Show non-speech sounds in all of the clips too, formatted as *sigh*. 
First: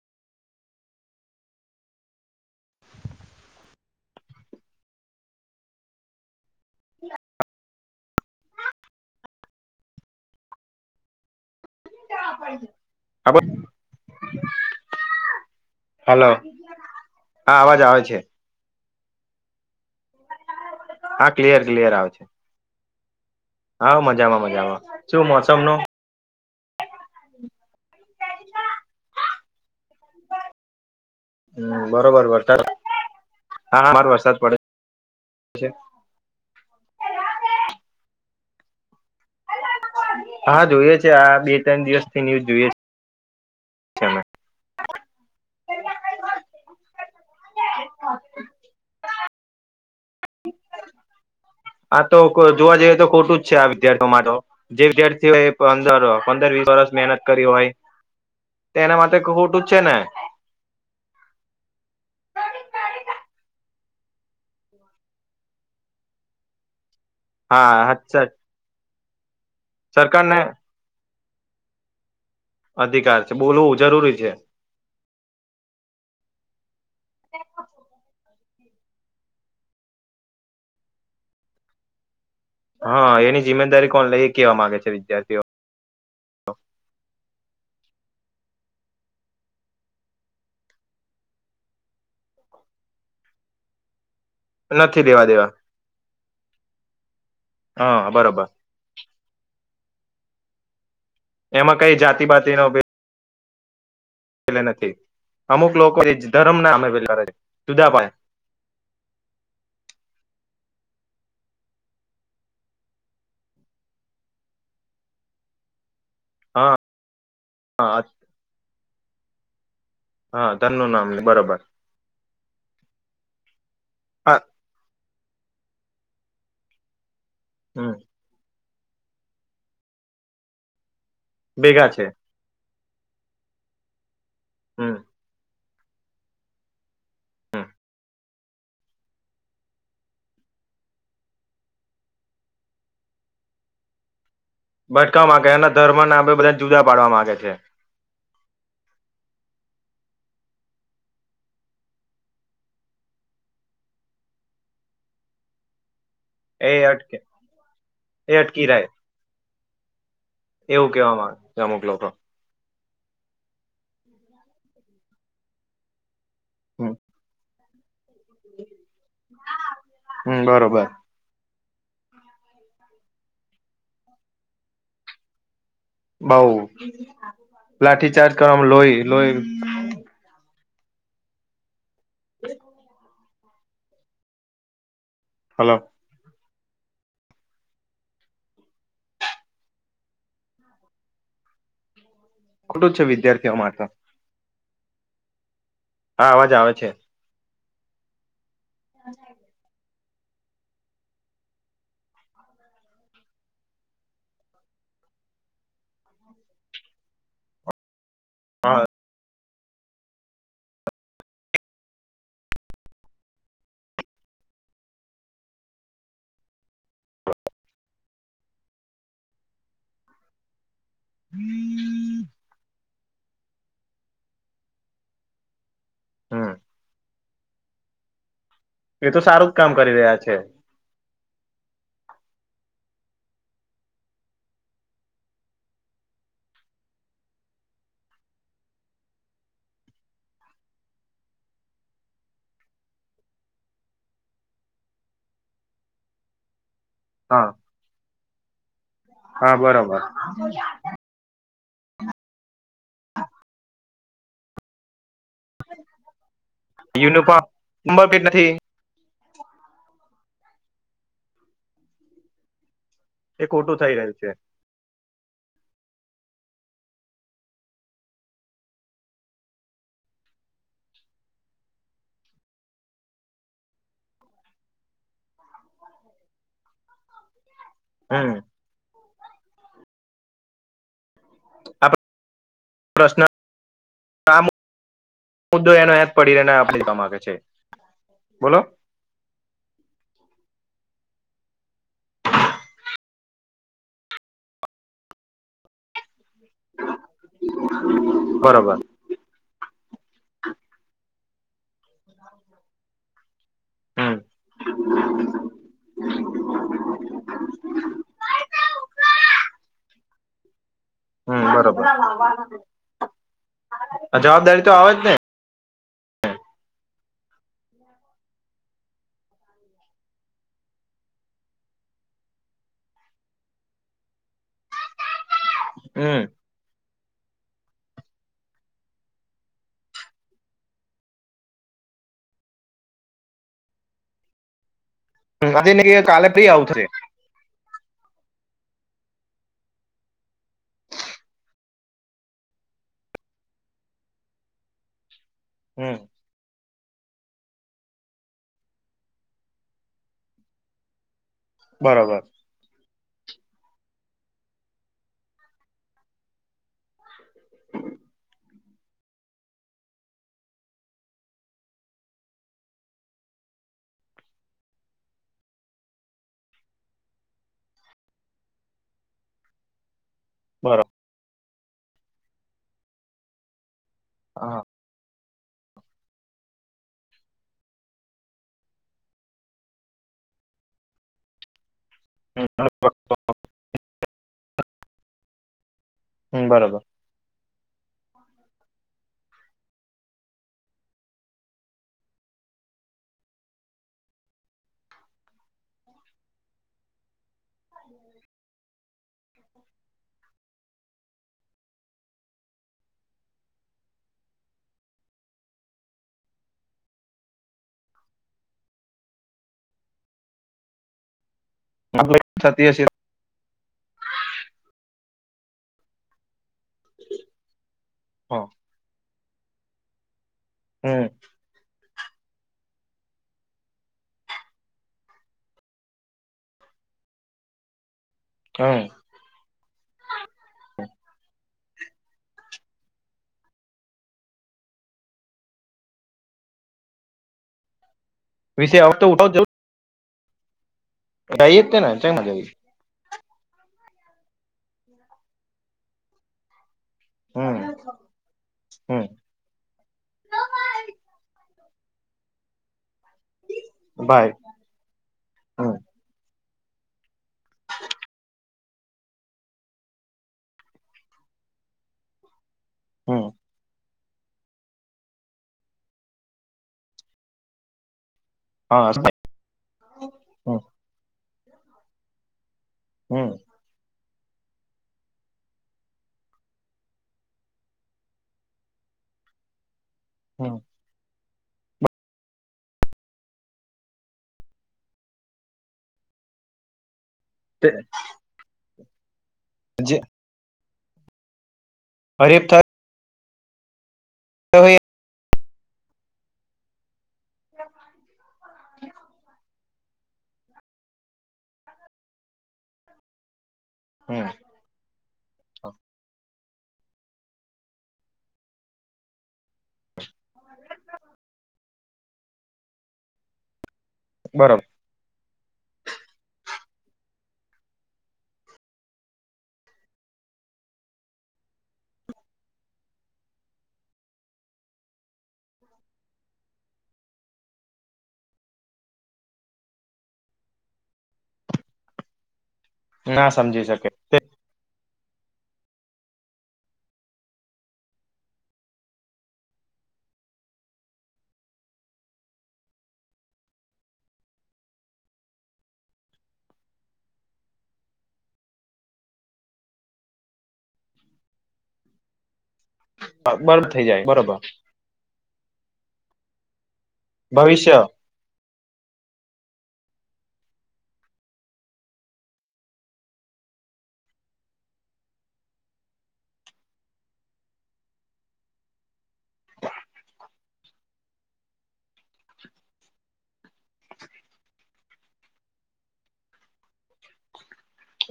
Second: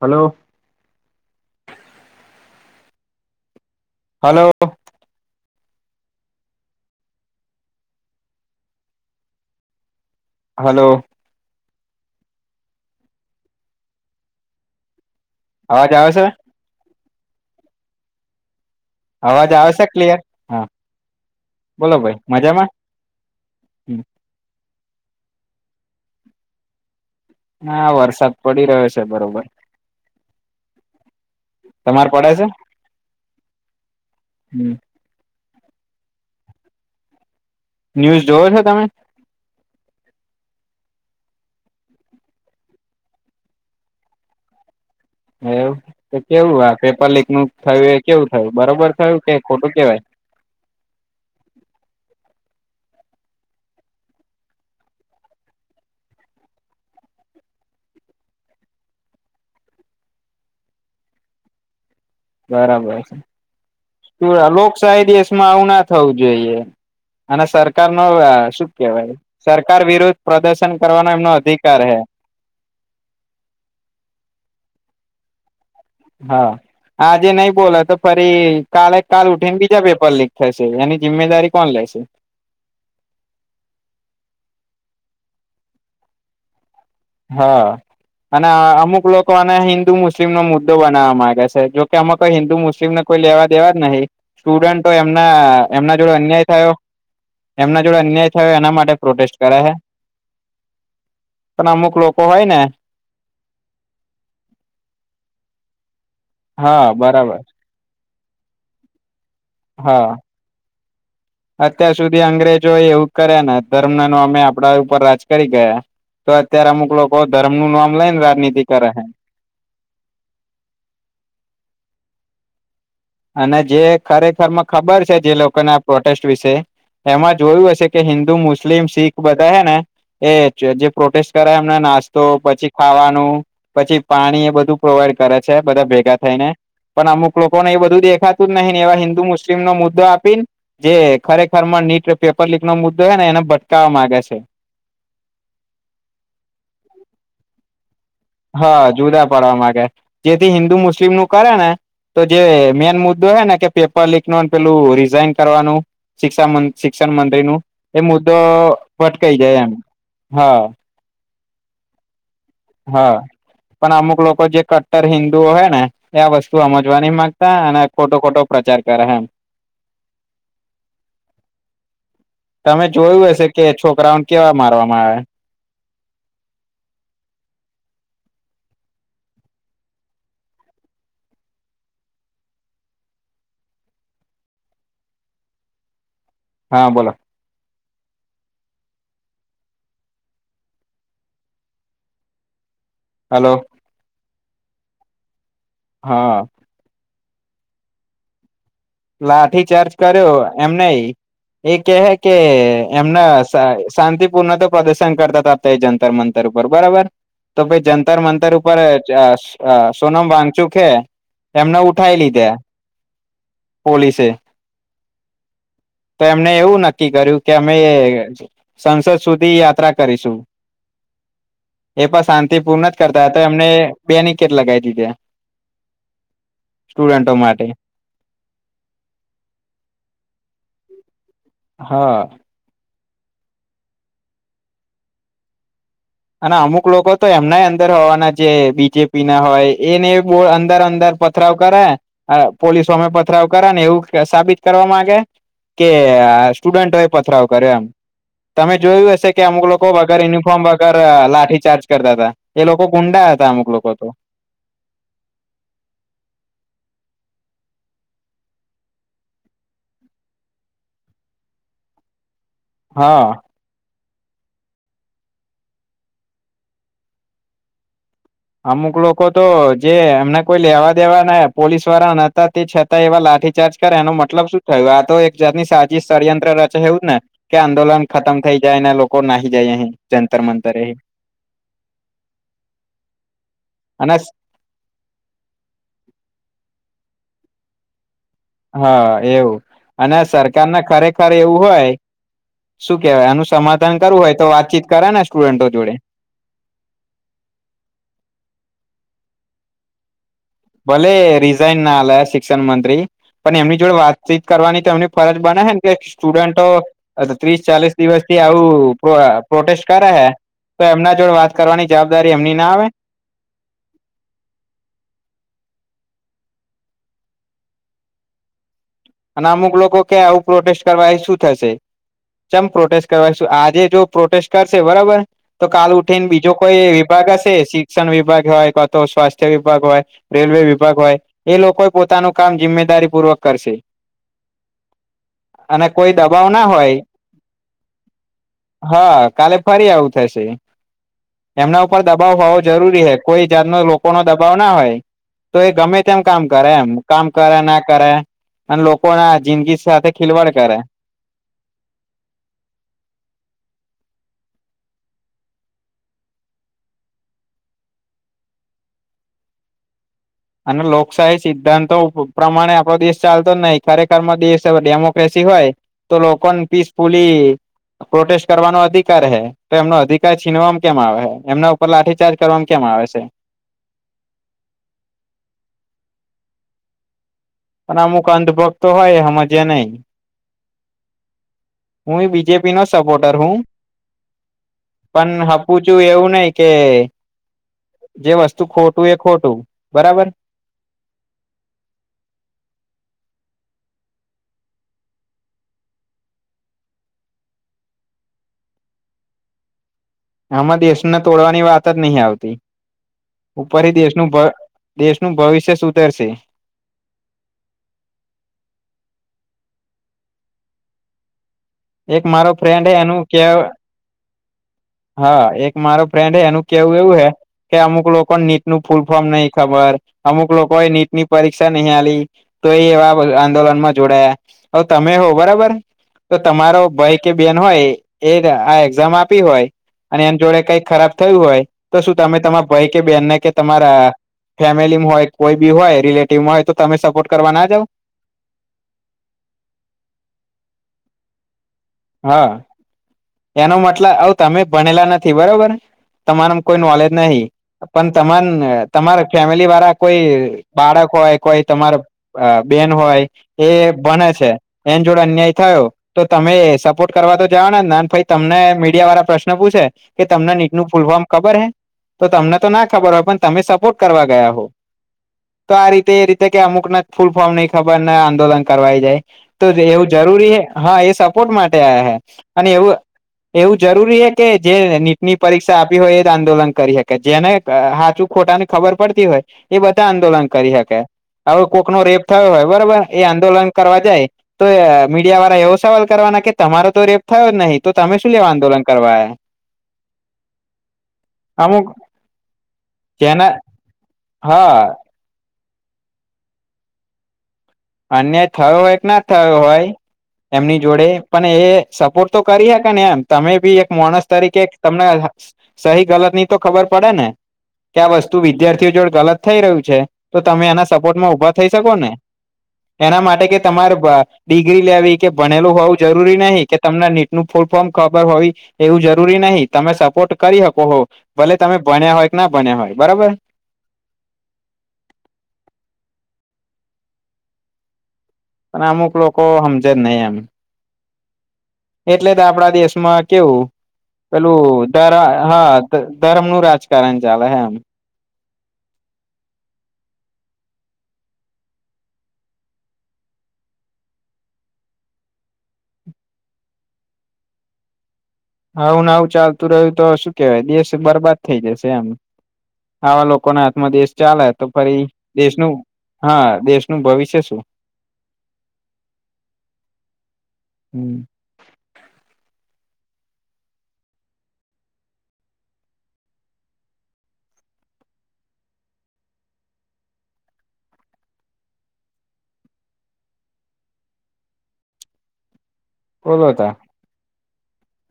Hello. Hello. *unintelligible* Hello. હો અવાજ આવે છે હલોો હા અવાજ આવે છે. અવાજ આવેશે ક્લિયર હા હા ક્લિયર ક્લિયર બોલો આવ ભાઈ છે. મજામાં હા મજામાં મજામાં શું મોસમ નો હા વરસાદ પડી રહ્યો છે. બરોબર હમ તમારે બરોબર પડે છે વરસાદ હા, વરસાદ પડે ન્યુઝ જોવો છો તમે હા જોઈએ છે. આ બે ત્રણ દિવસ થી ન્યુઝ જોઈએ છે. અમે એવું તો કેવું આ પેપર લીક નું થયું એ, કેવું થયું બરોબર થયું કે ખોટું કેવાય આ તો જોવા જઈએ તો ખોટું જ છે. આ વિદ્યાર્થીઓ માટે જે વિદ્યાર્થી હોય પંદર પંદર વીસ વરષ મહેનત કરી હોય એના માટે ખોટું જ છે ને બરાબર છે. લોકશાહી દેશમાં આવું ના થવું જોઈએ અને સરકાર હા નો શું કેવાય સરકાર વિરોુદધ સરકારને પ્રદર્શન કરવાનો એમનો અધિકાર હૈ. અધિકાર છે બોલવું જરૂરી છે. હા. આજે નહી બોલો તો ફરી કાલે, કાલ ઉઠીને બીજા પેપર લીક થશે એની જિમ્મેદારી કોણ લેશે હા એની જિમ્મેદારી કોણ લે એ કેવા માગે છે. વિદ્યાર્થીઓ હા. અને અમુક લોકો આને હિન્દુ મુસ્લિમનોો મુદ્દો બનાવા ગે છે. જોકે અમુ કોઈ હિન્દુ મુસ્લિમને કોઈ લેવા દેવા જ નહીિ સ્ટુડન્ટ તો નથી લેવા એમના દેવા એમના જોડે અન્યાય થયો એમના જોડે હા અન્યાય બરોબર થયો એના માટે પ્રોટેસ્ટ કર્યા છે. પણ એમાં અમુક કઈ લોકો જાતિ હોય ને બાતિનો નથી અમુક લોકો એ ધર્મ ના અમે હા પે છે. બરાબર જુદા પા હા. અત્યાર સુધી અંગ્રેજો એવું કર્યા ને ધર્મ, ન અમે આપડા ઉપર રાજ કરી ગયા તો અત્યારે હા અમુક લોકો ધર્મ નું હા નામ લઈને રાજનીતિ કરે છે. હા, તનું નામ બરોબર અને જે હા ખરેખર ખબર છે. જે લોકોને આ પ્રોટેસ્ટ વિશે એમાં જોયું હશે હમ કે હિન્દુ મુસ્લિમ શીખ બધા હે, ને એ જે પ્રોટેસ્ટ કરે એમ ભેગા છે નાસ્તો પછી ખાવાનું પછી પાણી એ બધું હમ પ્રોવાઈડ કરે છે બધા ભેગા થઈ ને પણ અમુક લોકો હમ ને એ બધું દેખાતું જ નહીને એવા હિન્દુ મુસ્લિમ નો મુદ્દ આપી ને જે ખરેખર માં નીટ પેપર લીક નો મુદ્દો છે ને એને ભટકાાવવા માંગે છે. ભટકાવા માંગે છે. એના ધર્મ ના બધાને જુદા પાડવા માંગે છે. હા જુદા પડવા માંગે જેથી હિન્દુ મુસ્લિમ નું કરે ને. તો જે મેન મુદ્દો હ ને કે પેપર લીક નો પેલું રિઝાઈન કરવાનું શિક્ષ એ શિક્ષણ અટકે મંત્રી નું એ મુદ્દો અટકી રહે ભટકાઈ જાય એમ હા ઓકે હ્યા મુંકલો હા પણ અમુક લોકો જે કટ્ટર હિન્ંદુઓ હય ને એ આ વસ્તુ આમાં હમ જોવા ની માંગતા અને ખોટો ખોટો પ્રચાર કરે એમ. બરોબર તમે જોયું હશે કે છોકરાઓને કેવા મારવામાં આવે. બહુ લાઠીચાર્જ કરવામાં લોહી લોહી *inaudible* હલો હા બોલો ખુલુ જ છે વિદ્યાર્થીઓ હલો માં તો. હા અવાજ આવે છે. લાઠીચાર્જ કર્યો એમ નહિં. એ કેહે કે એમના શાંતિપૂર્ણ તો પ્રદર્શન કરતા તા. તો એ જંતર મંતર ઉપર બરાબર. તો પહિ જંતર મંતર ઉપર અ ચ અ સોનમ વાગચુખે એમને ઉઠાવ લીધા. પોલીસે તો એમને એવું નક્કી કર્યું કે અમે સંસદ સુધી યાત્રા કરીશું. એ પણ શાંતિપૂર્ણ જ કર તા તા એમને બેનીકેેટ લગાઈ દીધા હમ સ્ટુડન્ટો માટે. એ તો સારું જ કામ કરી રહ્યા છે. હા અને અમુક લોકો તો એમનાય અંદર હોવાના જે બીજેપી ના હોય એને બહુ અંદર અંદર પત પથરાવ કરે અ પોલીસ સામે પથરાવ કર ને એવું સાબિત કરવા માંગે. કે સ્ટુડન્ટઓ એ પથરાવ હા કર્યો એમ. તમે જોયું હશ છે કે હા અમુક લોકો બરોબર વગર યુનિફોર્મ વગર લાઠી ચાર્જ કરતા હતા. એ લોકો ગુંડા હતા અમુક લોકો તો. યુનિફોર્મ ઉબર પેટ નથી. હા એ ખોટું થઈ રહ્યું છે. અમુક લોકો તો જે એમને કોઈ લેવા દેવા ના પોલીસ વાળા ને હતા તે છત તા એવા લાઠીચાર્જ કરે એનો મતલબ શું થયું? આ તો એક જાતની સાચી ષડયંત્ર રચે એવું જ ને? કે આંદોલન હમ ખતમ થઈ જાય ને લોકો નાહી જાય અહી જંતર મંતરે. આપ પ્રશ્ન અને આ મુદ્દો એનો યાદ પડીને આપણે જ કામ આવે છે બોલો. હા એવું અને સરકારને ખરેખર એવું હોય શું કેહેવાય આનું સમાધાન કરવું હોય તો વાતચીત કરે ને સ્ટુડન્ટો જોડે. બરોબર. ભલે રિઝાઇન ના આલે શિક્ષણ મંત્રી. પણ એમની જોડે હમ વાતચીત કરવાની તો એમની ફરજ બને હે ને કે સ્ટુડન્ટો ત્રીસ ચાલીસ દિવસથી આવું પ્રો પ્રોટેસ્ટ કરે હે. તો એમના જોડે હમ વાત બરોબર કરવાની જવાબદારી એમની ના આવે? જવાબદારી તો આવે જ ને. અને અમુક લોકો કે આવું પ્રોટેસ્ટ કરવા એ શું થશે? ચમ પ્રોટેસ્ટ કરવાશું આજે જો પ્રોટેસ્ટ કરશે બરોબર. તો કાલ ઉઠી ને હમ બીજ જો કોઈ વિભાગ હશે શિક્ષણ વિભાગ હોય, કો તો સ્વાસ્થ્ય વિભાગ હોય. રેલવે વિભાગ હોય, એ લોકો એ પોતાનું કામ જિમ્મેદારી પૂર્વક કરશે. આજે ને અને કે કોઈ કાલે દબાવ ફ્રી આવું ના થશે હોય. હા કાલે ફરી આવું થશે. એમના ઉપર દબાવ હોવો જરૂરી હે. કોઈ જાતનો લોકોનો દબાવ ના હોય તો એ હમ ગમે તેમ કામ કરે એમ. કામ કરે ના કરે અને લોકોના જિંદગી સાથે ખિલવાડ કરે. બરોબર. *inaudible* અને લોકશાહી સિદ્ધાંતો પ્રમાણે આપડો દેશ ચાલતો જ નહ. ખરેખરમાં દેશ ડેમોક્રેસી હોય તો લોકોને પીસફુલી પ્રોટેસ્ટ કરવાનો અધિકાર હે તો એમનો અધિકા અધિકાર છીનવામાં બરોબર કેમ આવે છે, એમના ઉપર લાઠીચાર્જ કરવામાં કેમ આવે છે. હા. પણ અમુક અંધભક્તો હોય સમજે નય. હું એ બીજેપી નો હમ સપોર્ટર હું, પણ સપૂચૂ એવું નઈ કે બરોબર જે વસ્તુ ખોટું એ ખોટું બરાબર. *inaudible* આમાં દેશ ને તોડવાની વાત જ નહી આવતી. ઉપર થી દેશનું દેશનું ભવિષ્ય સુધરશે. એક મારો થતી હશે ફ્રેન્ડ એનું કે હા એક મારો ફ્રેન્ડ હે એનું કેવું એવું હૈ કે અમુક લોકો હમ નીટ નું ફૂલ- ફોર્મ નય ખબર, અમુક લોકો એ નીટની પરીક્ષા નય આલી તો એ એવા આંદોલન માં જોડાયા તો તમે હો બરાબર. તો તમારો ભય કે બેન હોય એ આ હમ એક્ઝામ આપી હોય અને એને જોડે કઈ ખરાબ થયું હોય તો શું તમે તમારા ભઈ કે બેનને કે તમારા ફેમિલીમાં હોય કોઈ બી હોય રિલેટિવમાં હોય તો તમે સપોર્ટ કરવા ના જાવ. વિશે આવતો *unintelligible* જવ જઈ જ કે ના હા એનો મતલબ અવ તમે ભણેલા નથી બરોબર તમારા માં કોઈ નોલેજ નહી હમ પણ તમા હમ તમારે ફેમિલીવાળા કોઈ બાળક હોય, કોઈ તમાર બેન હોય એ ભણે ભાઈ છે, એની જોડે અન્યાય હમ થયો તો તમે સપોર્ટ કરવા તો જવા ને ના ભાઈ તમને મીડિયા વાળા પ્રશ્ન પૂછે કે તમને નીટ નું ફૂલ ફોર્મ ખબર હે, તો તમને તો ના ખબર હમ હોય પણ તમે સપોર્ટ કરવા ગયા તો આ રીતે એ રીતે અમુક ને ફૂલ ફોર્મ નય ખબર ને આંદોલન હા કરવા જાય તો એવું જરૂરી હમ હે, હા એ સપોર્ટ માટે આયા હોય અને એવું હમમ. એવું જરૂરી હે કે જે નીટની પરીક્ષા આપી હોય એ જ આંદોલન કરી શકે જેને હાચું ખોટા ની ખબર પડતી હોય એ બધા આંદોલન હમ કરી શકે. હવે કોક નો રેપ થયો હોય બરોબર એ આંદોલન કરવા જાય તો એ મીડિયાવાળા એવો સવાલ કરવાના કે તમારો તો રેપ થયો જ નહી, તો તમે શું લેવા આંદોલન કરવા આયા. જ અમુક અ રેપ થય જેના હોય હા અન્યાય થયો હોય કે ના થયો હોય, એમની જોડે પણ એ સપોર્ટ તો કરી હકે ને એમ તમે બી એક માણસ હમ તરીકે તમને સહી ગલતની તો ખબર પડે ને. કે આ વસ્તુ વિદ્યાર્થીઓ જોડે ગલત થઈ રહ્યું છે, તો તમે એના સપોર્ટમાં ઊભા થઈ શકો ને. એના માટે કે તમારે બરોબર ડિગ્રી લેવી કે ભણેલું હોવું જરૂરી નહીં કે તમને નીટનું ફૂલ ફોર્મ ખબર હોવી એવું જરૂરી નહી તમે સપોર્ટ કરી શકો હો, ભલે તમે ભણ્યા હોય કે ના ભણ્યા હોય બરાબર. પણ અમુક લોકો સમજે જ નય એમ, એટલે જ આપડા દેશ માં ના સમજી કેવું શકે પેલું હા ધર્મનું રાજકારણ ચાલે હા. આવું ને આવું ચાલતું રહ્યું તો શું કેવાય દેશ બરબાદ થઈ જશે એમ. આવા લોકોના બરોબર થઈ હાથમાં જાય દેશ બરોબર ચાલે તો પહિ દેશનું હા દેશનું ભવિષ્ય શું. હમમ. કોબા તા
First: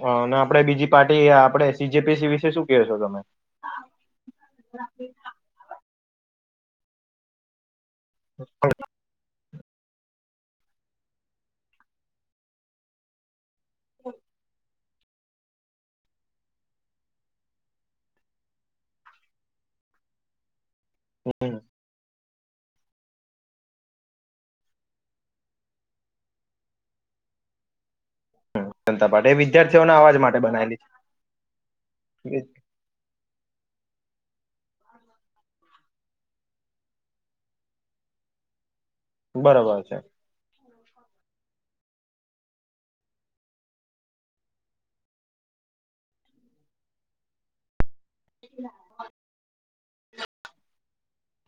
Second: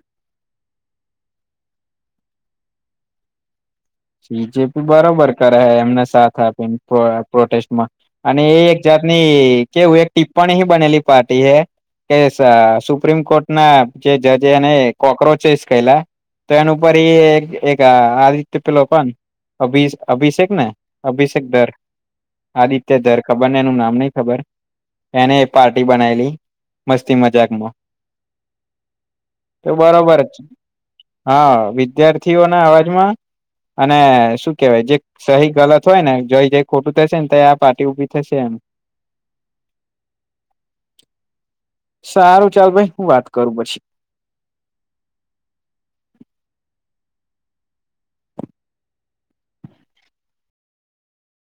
હ અને આપડે બીજી પાર્ટી આપડ સીજેપીસી વિશે શું ક છો તમે બીજેપી બરોબર કરહે એમને સાથ આપીને પ્ર પ્રોટેસ્ટમાં અને એ એક જાત ની કેવું એક ટિપ્પણી હ બનેલી પાર્ટી હે કે સા સુપ્રીમ કોર્ટ ના જે જજેને કોક્રોચસ કેલા તો એના ઉપર એક આ રીત લો પણ અભિ અભિષેક ને અભિષેક હમ, દર આદિત્ય દર ખબર ને એનું નામ નહ ખબર એને પાર્ટી બનાયલી મસ્તી મજાકમાં જનતા પાર્ટી એ તો વિદ્યાર્થીઓને અવાજ બરોબર જ માટે બનાયલી હા વિદ્યાર્થીઓ ના અવાજમાં અને શું કેવાય જે સહી ગલત હોય ને જઈ જઈ ખોટું થશે ને ત આ પાર્ટી ઉભી થશે એમ બરોબર છે. સારું ચાલ ભાઈ હું વાત કરું પછી *unintelligible*